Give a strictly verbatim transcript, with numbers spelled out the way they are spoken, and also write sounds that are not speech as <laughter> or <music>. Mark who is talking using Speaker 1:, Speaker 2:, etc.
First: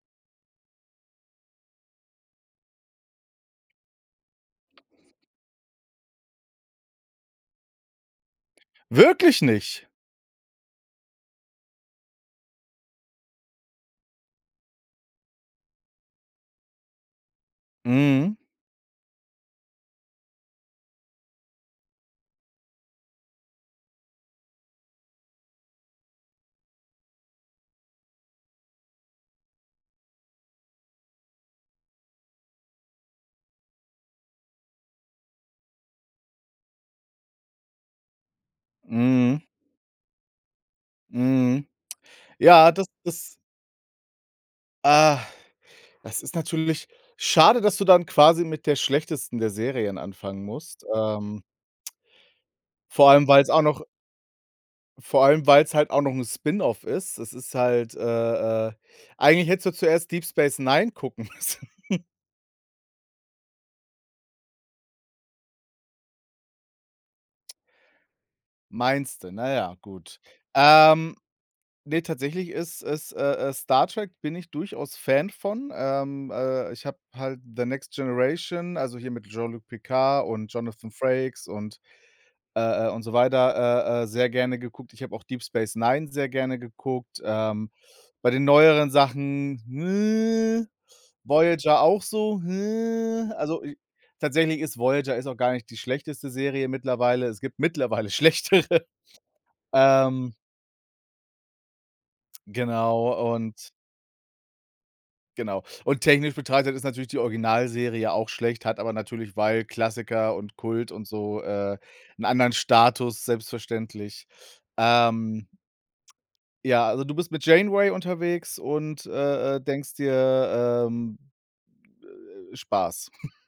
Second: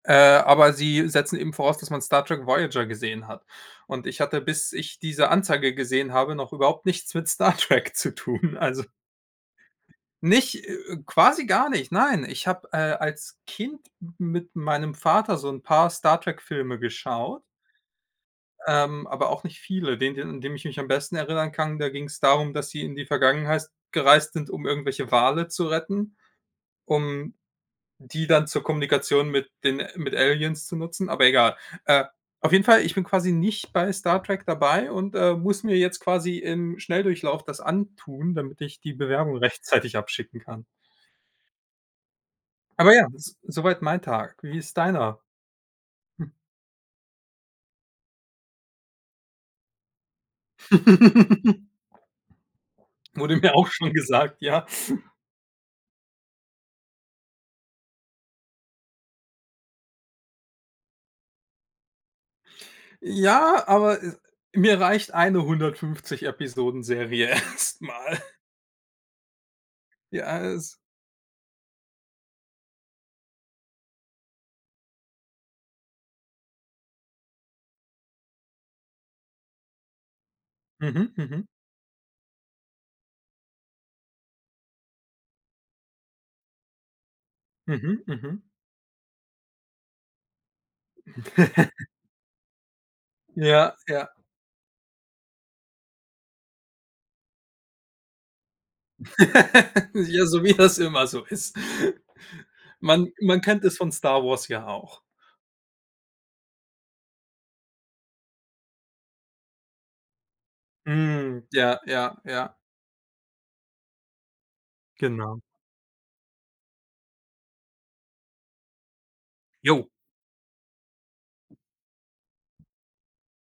Speaker 1: Äh, aber sie setzen eben voraus, dass man Star Trek Voyager gesehen hat, und ich hatte, bis ich diese Anzeige gesehen habe, noch überhaupt nichts mit Star Trek zu tun. Also
Speaker 2: Wirklich nicht.
Speaker 1: nicht äh, äh, quasi gar nicht, nein. Ich habe, äh, als Kind m mit meinem Vater so 'n paar Star-Trek-Filme geschaut
Speaker 2: Mhm.
Speaker 1: ähm, aber auch nicht viele. Den den, an den ich mich am besten erinnern kann, da ging's darum, dass sie in die Vergangenheist gereist sind, um irgendwelche Wale zu retten, um die dann zur Kommunikation mit den mit Aliens zu nutzen, aber egal. Äh, auf jeden Fall, ich bin quasi nicht bei Star Trek dabei und, äh, muss mir jetzt quasi im Schnelldurchlauf das antun, damit ich die Bewerbung
Speaker 2: Mhm.
Speaker 1: rechtzeitig abschicken kann.
Speaker 2: Mhm. Ja, das
Speaker 1: Aber ja, s
Speaker 2: das
Speaker 1: soweit mein Tag. Wie ist
Speaker 2: Ah,
Speaker 1: deiner?
Speaker 2: das
Speaker 1: <snorts>
Speaker 2: ist natürlich schade, dass du dann quasi mit der schlechtesten der Serien anfangen musst. Ähm
Speaker 1: <laughs>
Speaker 2: vor allem,
Speaker 1: Wurde
Speaker 2: weil's
Speaker 1: mir
Speaker 2: auch
Speaker 1: auch
Speaker 2: noch
Speaker 1: schon gesagt, ja. <snorts>
Speaker 2: vor allem, weil's halt auch noch 'n Spin-off ist. Es ist halt äh, äh, eigentlich hättest du zuerst Deep Space Nine gucken müssen. <chuckles>
Speaker 1: Ja, aber, äh, mir reicht eine hundertfünfzig Episoden-Serie erst mal.
Speaker 2: Meinst du? Na ja, gut,
Speaker 1: Ja, es
Speaker 2: ähm, ne, tatsächlich ist ist äh, äh, Star Trek, bin ich durchaus Fan von, ähm, äh, ich habe halt The Next Generation, also hier mit Jean-Luc Picard und Jonathan
Speaker 1: Mhm. Mhm.
Speaker 2: Frakes und äh, äh, und so weiter, äh, äh, sehr gerne geguckt. Ich habe auch Deep Space Nine sehr gerne geguckt. Ähm,
Speaker 1: Mhm.
Speaker 2: bei
Speaker 1: Mhm.
Speaker 2: den neueren Sachen, Voyager
Speaker 1: <chuckles>
Speaker 2: auch so, also
Speaker 1: Ja,
Speaker 2: i
Speaker 1: ja.
Speaker 2: tatsächlich ist Voyager ist auch gar nicht die schlechteste Serie mittlerweile es gibt mittlerweile schlechtere,
Speaker 1: <laughs> Ja,
Speaker 2: ähm
Speaker 1: so wie das immer so ist. Man
Speaker 2: Genau,
Speaker 1: man kennt
Speaker 2: und
Speaker 1: es von Star Wars ja auch.
Speaker 2: Genau, und technisch betrachtet ist natürlich die Originalserie auch schlecht, hat aber natürlich, weil Klassiker und Kult und so,
Speaker 1: Hm,
Speaker 2: äh,
Speaker 1: ja, ja,
Speaker 2: 'n anderen
Speaker 1: ja.
Speaker 2: Status selbstverständlich,
Speaker 1: Genau.
Speaker 2: ähm. Ja, also du bist mit Janeway unterwegs und, äh, äh,
Speaker 1: Jo.
Speaker 2: denkst dir, ähm, äh, Spaß. <snorts>